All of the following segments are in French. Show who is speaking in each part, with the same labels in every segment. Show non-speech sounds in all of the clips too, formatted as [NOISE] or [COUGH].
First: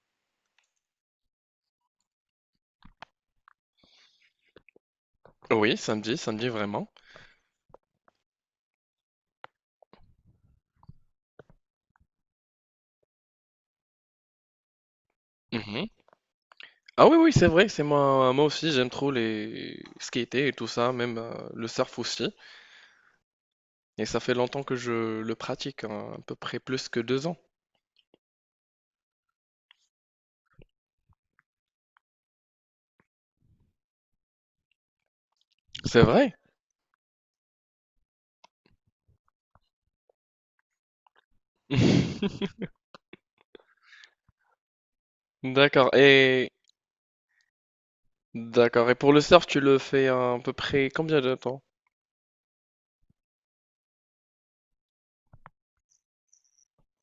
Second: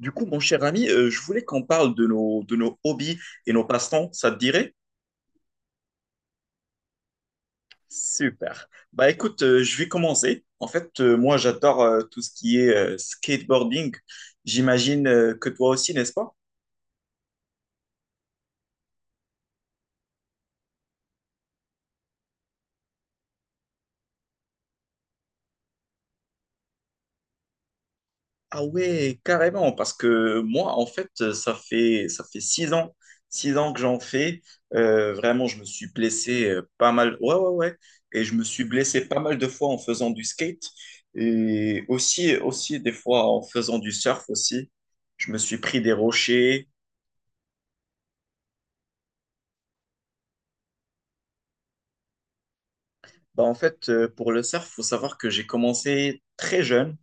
Speaker 1: Du coup, mon cher ami, je voulais qu'on parle de nos hobbies et nos passe-temps, ça te dirait?
Speaker 2: Oui, samedi, samedi vraiment.
Speaker 1: Super. Bah écoute, je vais commencer. En fait, moi, j'adore tout ce qui est skateboarding. J'imagine que toi
Speaker 2: Mmh.
Speaker 1: aussi, n'est-ce pas?
Speaker 2: Ah oui, oui, c'est vrai, c'est moi aussi, j'aime trop les skater et tout ça, même, le surf aussi, et ça fait longtemps que je le pratique, hein, à peu près plus que 2 ans.
Speaker 1: Ah ouais, carrément, parce que moi, en fait, ça fait six ans que j'en fais. Vraiment, je me suis
Speaker 2: C'est vrai?
Speaker 1: blessé pas mal. Ouais, ouais, ouais. Et je me suis blessé pas mal de fois en faisant du skate et aussi,
Speaker 2: [LAUGHS]
Speaker 1: aussi des fois en faisant du surf aussi. Je me suis pris des
Speaker 2: D'accord et
Speaker 1: rochers.
Speaker 2: d'accord, et pour le surf, tu le fais à peu près combien de temps?
Speaker 1: Bah, en fait, pour le surf, faut savoir que j'ai commencé très jeune.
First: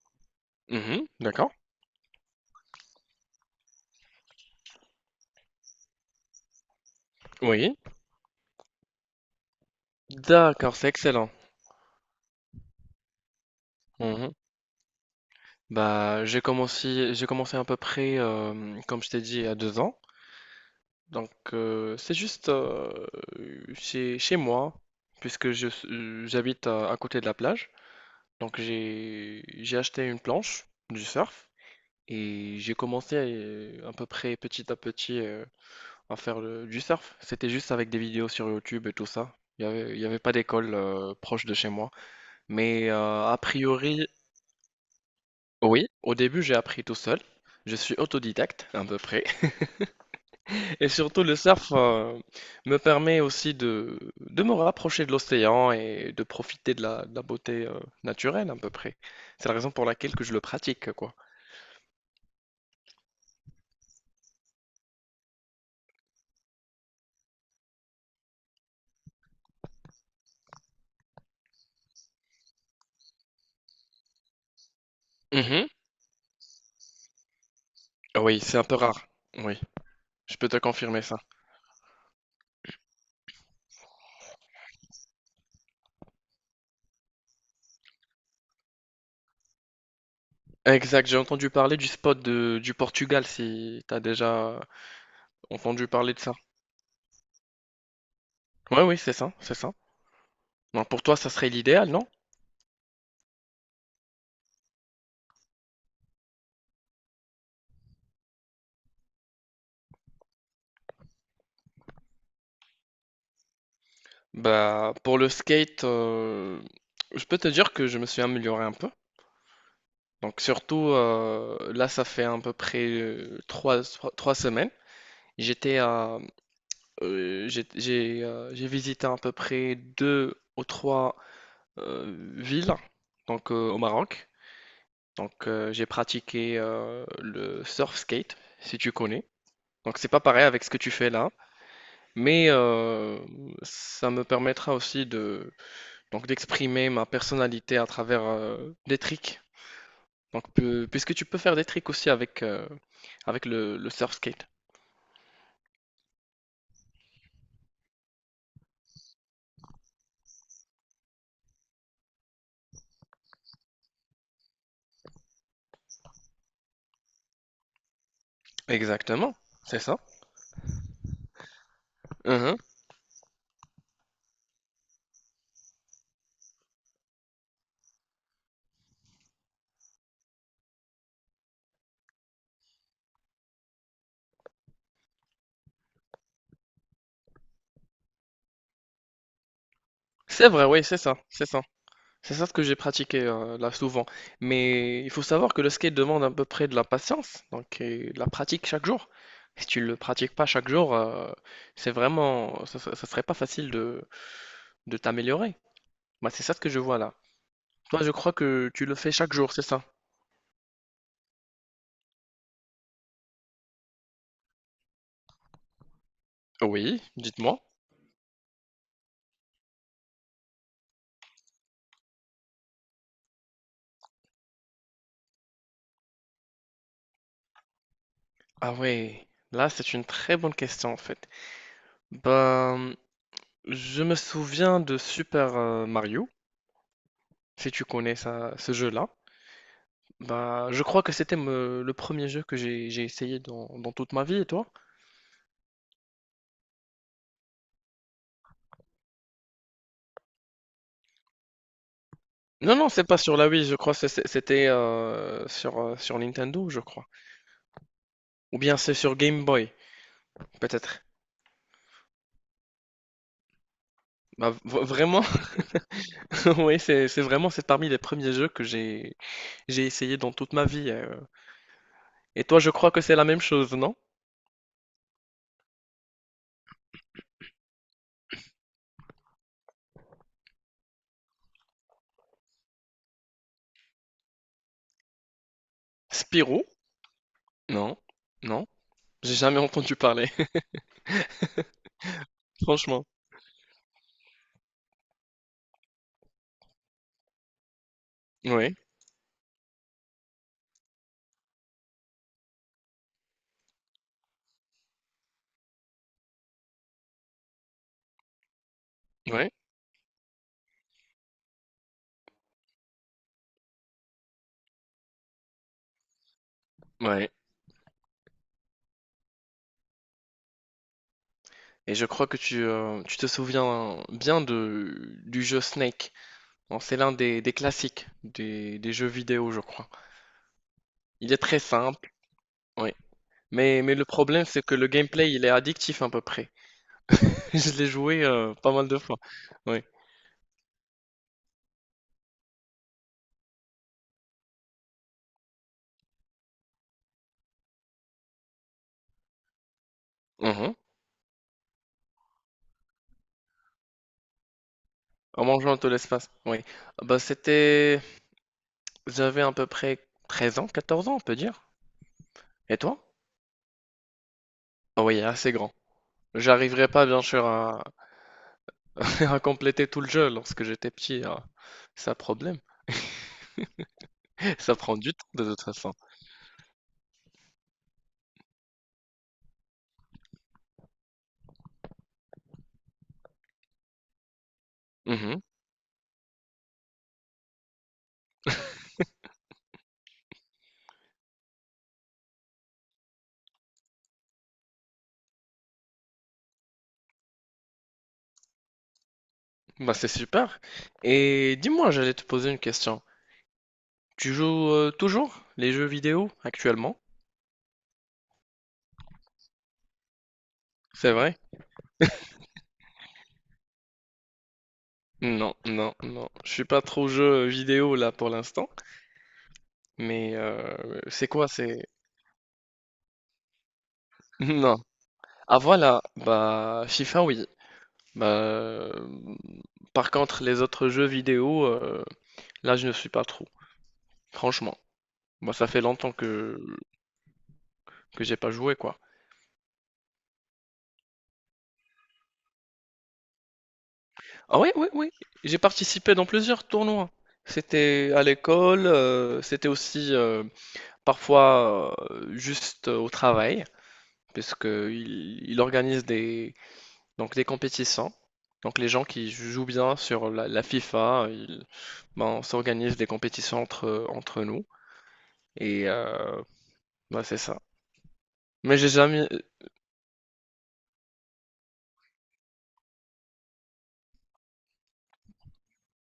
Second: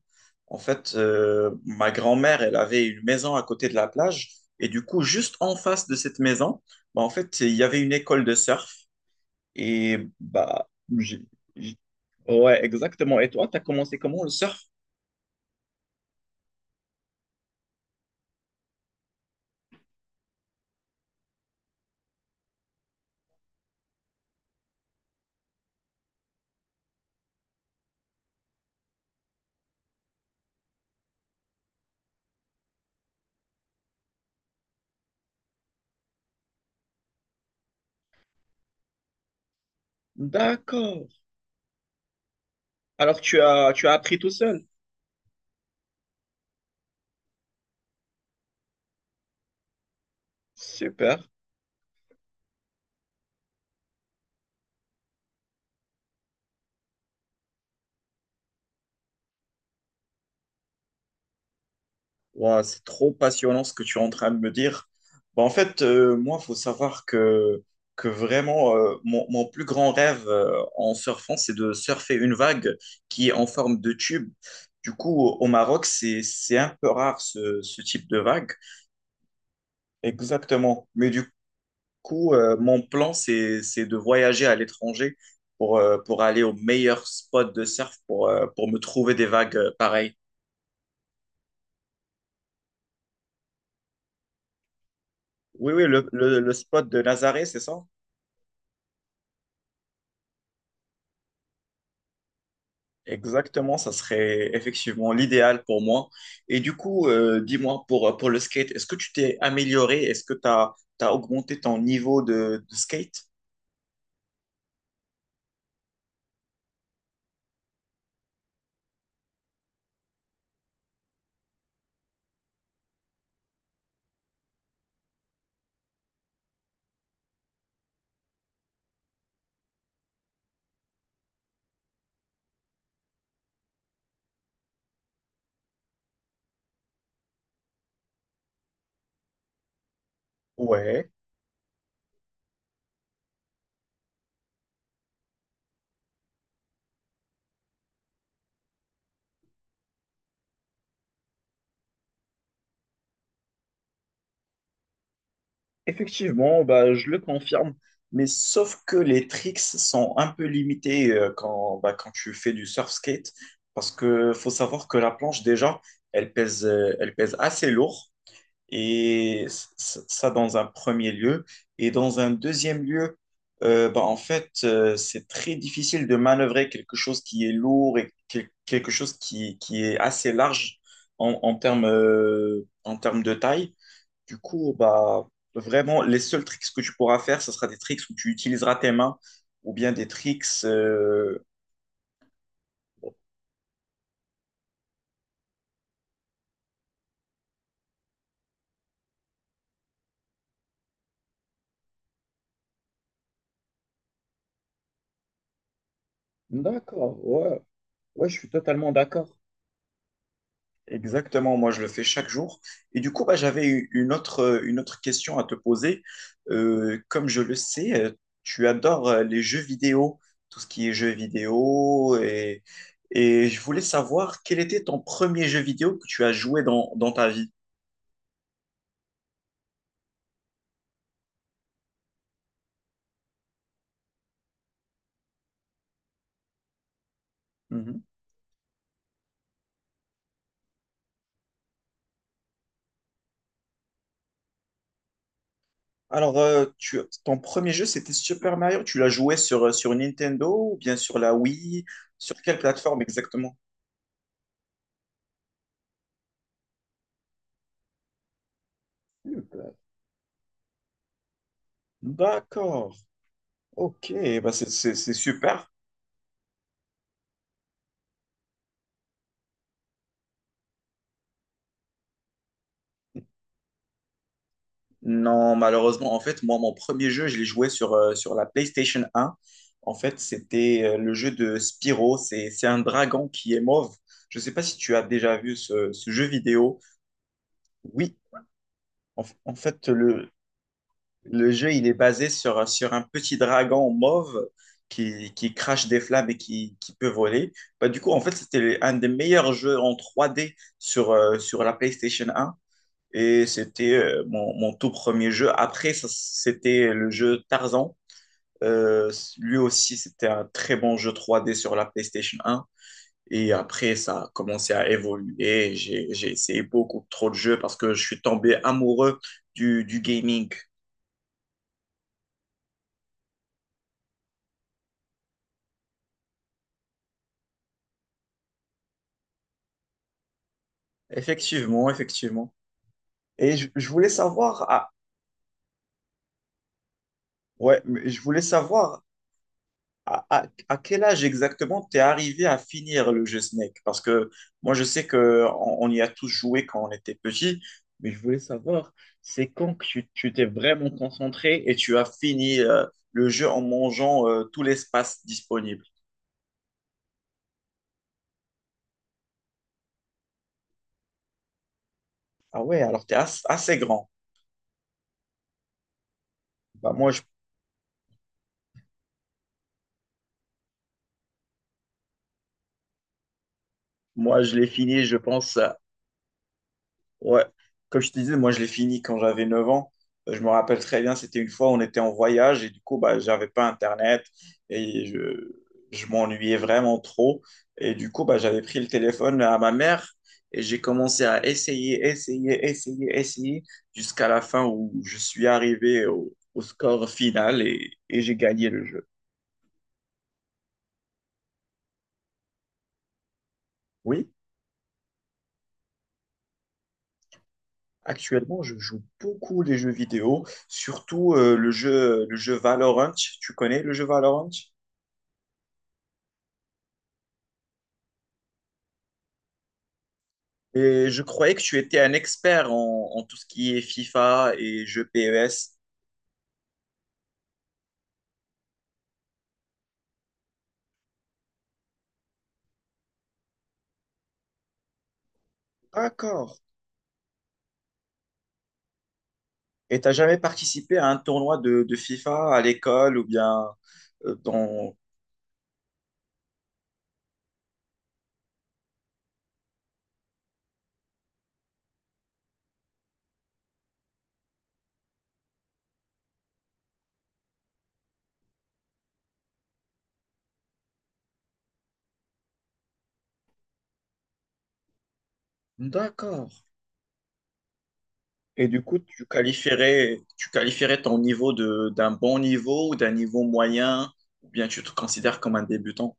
Speaker 1: En fait,
Speaker 2: Mmh, d'accord.
Speaker 1: ma grand-mère, elle avait une maison à côté de la plage. Et du coup, juste en face de cette maison, bah, en fait, il y
Speaker 2: Oui.
Speaker 1: avait une école de surf. Et bah,
Speaker 2: D'accord, c'est
Speaker 1: j'ai-
Speaker 2: excellent.
Speaker 1: j'ai- ouais, exactement. Et toi, tu as commencé comment le
Speaker 2: Mmh.
Speaker 1: surf?
Speaker 2: Bah, j'ai commencé à peu près, comme je t'ai dit, à 2 ans. Donc, c'est juste chez moi, puisque j'habite à côté de la plage. Donc, j'ai acheté une planche du surf et j'ai commencé à peu près petit à petit, à faire du surf. C'était juste avec des vidéos sur YouTube et tout ça. Il y avait pas d'école
Speaker 1: D'accord.
Speaker 2: proche de chez moi. Mais
Speaker 1: Alors,
Speaker 2: a
Speaker 1: tu as
Speaker 2: priori,
Speaker 1: appris tout seul.
Speaker 2: oui, au début, j'ai appris tout seul. Je suis autodidacte, à peu près. Et surtout,
Speaker 1: Super.
Speaker 2: le surf me permet aussi de me rapprocher de l'océan et de profiter de de la beauté naturelle à peu près. C'est la raison pour laquelle que je le pratique, quoi.
Speaker 1: Ouah, c'est trop passionnant ce que tu es en train de me dire. Bah, en fait, moi, il faut savoir que vraiment, mon plus grand rêve en surfant, c'est de surfer une vague qui est en forme de tube. Du coup, au
Speaker 2: Mhm.
Speaker 1: Maroc, c'est un peu rare ce type de
Speaker 2: Ah oui,
Speaker 1: vague.
Speaker 2: c'est un peu rare. Oui, je peux te
Speaker 1: Exactement.
Speaker 2: confirmer
Speaker 1: Mais
Speaker 2: ça.
Speaker 1: du coup, mon plan, c'est de voyager à l'étranger pour aller au meilleur spot de surf pour me trouver des vagues pareilles.
Speaker 2: Exact, j'ai entendu parler du spot du Portugal, si t'as déjà
Speaker 1: Oui, oui,
Speaker 2: entendu
Speaker 1: le,
Speaker 2: parler de ça.
Speaker 1: le, le spot de Nazaré, c'est ça?
Speaker 2: Oui, oui, c'est ça, c'est ça. Non, pour toi, ça serait l'idéal, non?
Speaker 1: Exactement, ça serait effectivement l'idéal pour moi. Et du coup, dis-moi, pour le skate, est-ce que tu t'es amélioré? Est-ce que tu as, augmenté ton niveau de skate?
Speaker 2: Bah, pour le skate, je peux te dire que je me suis amélioré un peu. Donc surtout, là, ça fait à peu près trois semaines. J'étais à, j'ai visité à peu près deux ou trois villes donc, au Maroc. Donc j'ai pratiqué le surf skate, si tu connais. Donc c'est pas pareil avec ce que tu fais
Speaker 1: Ouais,
Speaker 2: là, mais ça me permettra aussi de d'exprimer ma personnalité à travers des tricks. Donc, puisque tu peux faire des tricks aussi avec le surf skate.
Speaker 1: effectivement, bah, je le confirme. Mais sauf que les tricks sont un peu limités bah, quand tu fais du surf skate, parce que faut savoir que la planche, déjà, elle pèse assez lourd.
Speaker 2: Exactement,
Speaker 1: Et
Speaker 2: c'est ça.
Speaker 1: ça, dans un premier lieu. Et dans un
Speaker 2: Mhm.
Speaker 1: deuxième lieu, bah, en fait, c'est très difficile de manœuvrer quelque chose qui est lourd et quelque chose qui est assez large en termes de taille. Du coup, bah, vraiment, les seuls tricks que tu pourras faire, ce sera des tricks où tu utiliseras tes mains ou bien des tricks...
Speaker 2: C'est vrai, oui, c'est ça,
Speaker 1: euh,
Speaker 2: c'est ça. C'est ça ce que j'ai pratiqué là souvent. Mais il faut savoir que le skate demande à peu près de la patience, donc, et de la pratique chaque jour. Si tu le pratiques pas chaque jour, c'est vraiment, ça serait pas facile de t'améliorer. Bah, c'est ça ce que je vois là.
Speaker 1: D'accord, ouais,
Speaker 2: Toi, je
Speaker 1: ouais,
Speaker 2: crois
Speaker 1: je suis
Speaker 2: que tu
Speaker 1: totalement
Speaker 2: le fais chaque
Speaker 1: d'accord.
Speaker 2: jour, c'est ça?
Speaker 1: Exactement, moi je le fais chaque jour. Et du coup, bah, j'avais eu une autre question à te poser. Euh,
Speaker 2: Oui,
Speaker 1: comme je le
Speaker 2: dites-moi.
Speaker 1: sais, tu adores les jeux vidéo, tout ce qui est jeux vidéo. Et je voulais savoir quel était ton premier jeu vidéo que tu as joué dans ta vie.
Speaker 2: Ah ouais, là c'est une très bonne question en fait. Ben, je me souviens de Super Mario, si tu
Speaker 1: Mhm.
Speaker 2: connais ça, ce jeu-là. Bah, je crois que c'était le premier jeu que j'ai essayé dans toute ma vie, et toi?
Speaker 1: Alors, ton premier jeu, c'était Super Mario. Tu l'as joué sur Nintendo ou bien sur la Wii? Sur quelle
Speaker 2: Non, non,
Speaker 1: plateforme
Speaker 2: c'est pas sur la
Speaker 1: exactement?
Speaker 2: Wii, je crois que c'était sur Nintendo, je crois. Ou bien c'est sur Game Boy,
Speaker 1: Super.
Speaker 2: peut-être.
Speaker 1: D'accord, ok,
Speaker 2: Bah,
Speaker 1: bah c'est c'est- c'est
Speaker 2: vraiment,
Speaker 1: super.
Speaker 2: [LAUGHS] oui, c'est vraiment, c'est parmi les premiers jeux que j'ai essayé dans toute ma vie. Et toi, je crois que c'est la même chose, non?
Speaker 1: Non, malheureusement, en fait, moi, mon premier jeu, je l'ai joué sur la PlayStation 1. En fait, c'était le jeu de Spyro. C'est un dragon qui est mauve. Je ne sais pas si tu as déjà vu ce jeu
Speaker 2: Spirou?
Speaker 1: vidéo.
Speaker 2: Non,
Speaker 1: Oui,
Speaker 2: non, j'ai
Speaker 1: en
Speaker 2: jamais
Speaker 1: fait,
Speaker 2: entendu
Speaker 1: le,
Speaker 2: parler, [LAUGHS]
Speaker 1: le jeu, il est basé sur un
Speaker 2: franchement.
Speaker 1: petit dragon mauve qui crache des flammes et qui peut voler. Bah, du coup, en fait,
Speaker 2: Oui,
Speaker 1: c'était un des meilleurs jeux en 3D sur la PlayStation 1. Et c'était mon tout premier jeu. Après, ça, c'était le jeu Tarzan. Euh,
Speaker 2: oui,
Speaker 1: lui aussi, c'était un très bon jeu 3D sur la PlayStation 1. Et après, ça a commencé à évoluer. J'ai essayé beaucoup
Speaker 2: oui.
Speaker 1: trop de jeux parce que je suis tombé amoureux du gaming.
Speaker 2: Et je crois que tu te souviens bien du jeu Snake. Bon, c'est l'un des classiques des jeux vidéo, je crois. Il est très
Speaker 1: Effectivement,
Speaker 2: simple,
Speaker 1: effectivement.
Speaker 2: oui.
Speaker 1: Et je, je
Speaker 2: Mais le
Speaker 1: voulais
Speaker 2: problème, c'est
Speaker 1: savoir,
Speaker 2: que le
Speaker 1: ah,
Speaker 2: gameplay, il est addictif à peu près. [LAUGHS] Je
Speaker 1: ouais,
Speaker 2: l'ai
Speaker 1: mais je
Speaker 2: joué
Speaker 1: voulais
Speaker 2: pas mal de
Speaker 1: savoir
Speaker 2: fois. Oui.
Speaker 1: à quel âge exactement t'es arrivé à finir le jeu Snake? Parce que moi, je sais que on y a tous joué quand on était petit, mais je voulais savoir, c'est quand que tu t'es
Speaker 2: Mhm.
Speaker 1: vraiment concentré et tu as fini le jeu en mangeant tout l'espace
Speaker 2: En mangeant
Speaker 1: disponible?
Speaker 2: tout l'espace. Oui. Ah bah, c'était... J'avais à peu près 13 ans, 14 ans, on peut dire.
Speaker 1: Ah
Speaker 2: Et
Speaker 1: ouais, alors
Speaker 2: toi?
Speaker 1: t'es assez grand.
Speaker 2: Ah oui, assez grand. J'arriverai
Speaker 1: Bah
Speaker 2: pas,
Speaker 1: moi, je,
Speaker 2: bien sûr, à, [LAUGHS] à compléter tout le jeu lorsque j'étais petit, hein. C'est un problème.
Speaker 1: moi, je l'ai
Speaker 2: Ça prend
Speaker 1: fini,
Speaker 2: du
Speaker 1: je
Speaker 2: temps de
Speaker 1: pense.
Speaker 2: toute façon.
Speaker 1: Ouais, comme je te disais, moi je l'ai fini quand j'avais 9 ans. Je me rappelle très bien, c'était une fois, on était en voyage et du coup, bah, j'avais pas Internet et
Speaker 2: Mmh.
Speaker 1: je m'ennuyais vraiment trop. Et du coup, bah, j'avais pris le téléphone à ma mère et j'ai commencé à essayer, essayer, essayer, essayer jusqu'à la fin où je suis arrivé au score final et j'ai gagné le jeu.
Speaker 2: Bah, c'est super, et dis-moi, j'allais te poser une question.
Speaker 1: Oui,
Speaker 2: Tu joues, toujours les jeux vidéo actuellement?
Speaker 1: actuellement, je joue beaucoup les jeux vidéo,
Speaker 2: C'est
Speaker 1: surtout
Speaker 2: vrai?
Speaker 1: le jeu Valorant. Tu connais le jeu Valorant?
Speaker 2: Non, non, non, je suis pas trop jeu vidéo là pour l'instant, mais
Speaker 1: Et je
Speaker 2: c'est quoi?
Speaker 1: croyais que tu
Speaker 2: C'est
Speaker 1: étais un expert en tout ce qui est
Speaker 2: [LAUGHS]
Speaker 1: FIFA
Speaker 2: non.
Speaker 1: et jeux
Speaker 2: Ah
Speaker 1: PES.
Speaker 2: voilà, bah, FIFA oui. Bah, hem, par contre les autres jeux vidéo, là je ne suis pas trop, franchement. Bah, ça fait longtemps
Speaker 1: D'accord.
Speaker 2: que j'ai pas joué quoi.
Speaker 1: Et t'as jamais participé à un tournoi de FIFA à l'école ou bien euh,
Speaker 2: Ah oui, oui,
Speaker 1: dans...
Speaker 2: oui. J'ai participé dans plusieurs tournois. C'était à l'école, c'était aussi parfois juste au travail, puisque que il organise donc des compétitions. Donc les gens qui jouent bien sur la FIFA, ben, on s'organise des compétitions entre nous. Et
Speaker 1: D'accord.
Speaker 2: ben, c'est ça.
Speaker 1: Et
Speaker 2: Mais
Speaker 1: du
Speaker 2: j'ai
Speaker 1: coup, tu
Speaker 2: jamais...
Speaker 1: qualifierais, tu qualifierais ton niveau d'un bon niveau ou d'un niveau moyen, ou bien tu te considères comme un débutant.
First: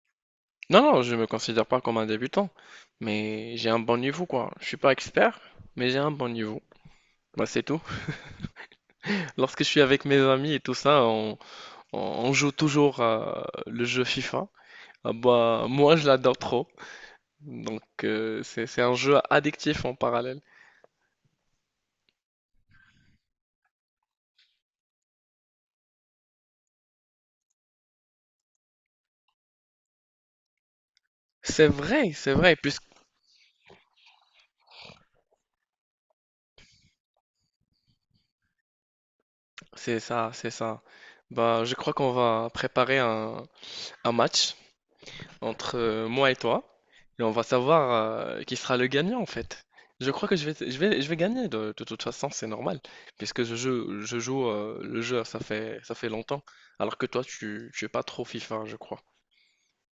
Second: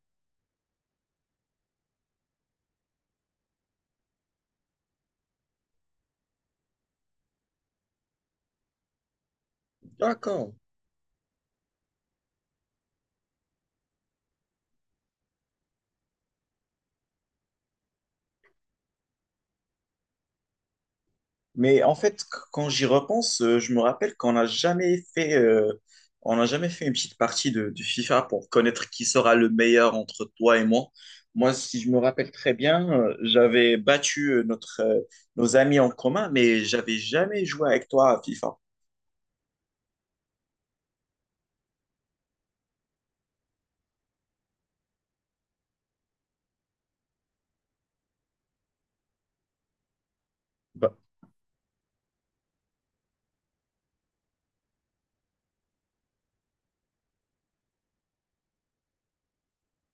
Speaker 2: Non, non, je me considère pas comme un débutant, mais j'ai un bon niveau, quoi. Je suis pas expert, mais j'ai un bon niveau. Bah, c'est tout. Lorsque je suis avec mes
Speaker 1: D'accord.
Speaker 2: amis et tout ça, on, on joue toujours à le jeu FIFA. Ah bah, moi, je l'adore trop. Donc, c'est un jeu addictif en parallèle.
Speaker 1: Mais en fait, quand j'y repense, je me rappelle qu'on n'a jamais fait une petite partie de FIFA pour connaître qui sera le meilleur entre toi et moi. Moi, si je me rappelle
Speaker 2: C'est
Speaker 1: très
Speaker 2: vrai, puisque
Speaker 1: bien, j'avais battu nos amis en commun, mais j'avais jamais joué avec toi à FIFA.
Speaker 2: c'est ça, c'est ça. Bah, je crois qu'on va préparer un match entre moi et toi, et on va savoir qui sera le gagnant en fait. Je crois que
Speaker 1: Bah,
Speaker 2: je vais gagner de toute façon, c'est normal, puisque je joue le jeu, ça fait longtemps, alors que toi, tu es pas trop FIFA, je crois.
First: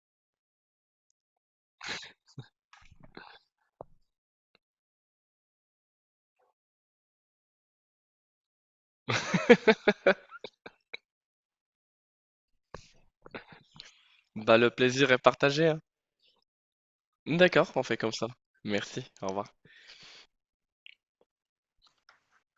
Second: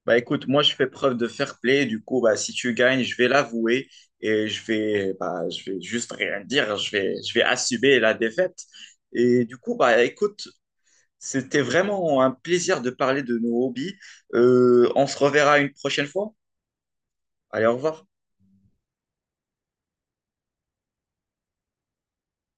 Speaker 1: bah, écoute, moi, je fais preuve de fair play. Du coup, bah, si tu gagnes, je vais l'avouer et je vais juste rien dire. Je vais assumer la défaite. Et du coup, bah, écoute. C'était vraiment un plaisir de parler de nos hobbies.
Speaker 2: Bah, le
Speaker 1: On
Speaker 2: plaisir
Speaker 1: se
Speaker 2: est
Speaker 1: reverra
Speaker 2: partagé,
Speaker 1: une
Speaker 2: hein.
Speaker 1: prochaine fois. Allez,
Speaker 2: D'accord,
Speaker 1: au
Speaker 2: on fait
Speaker 1: revoir.
Speaker 2: comme ça. Merci, au revoir.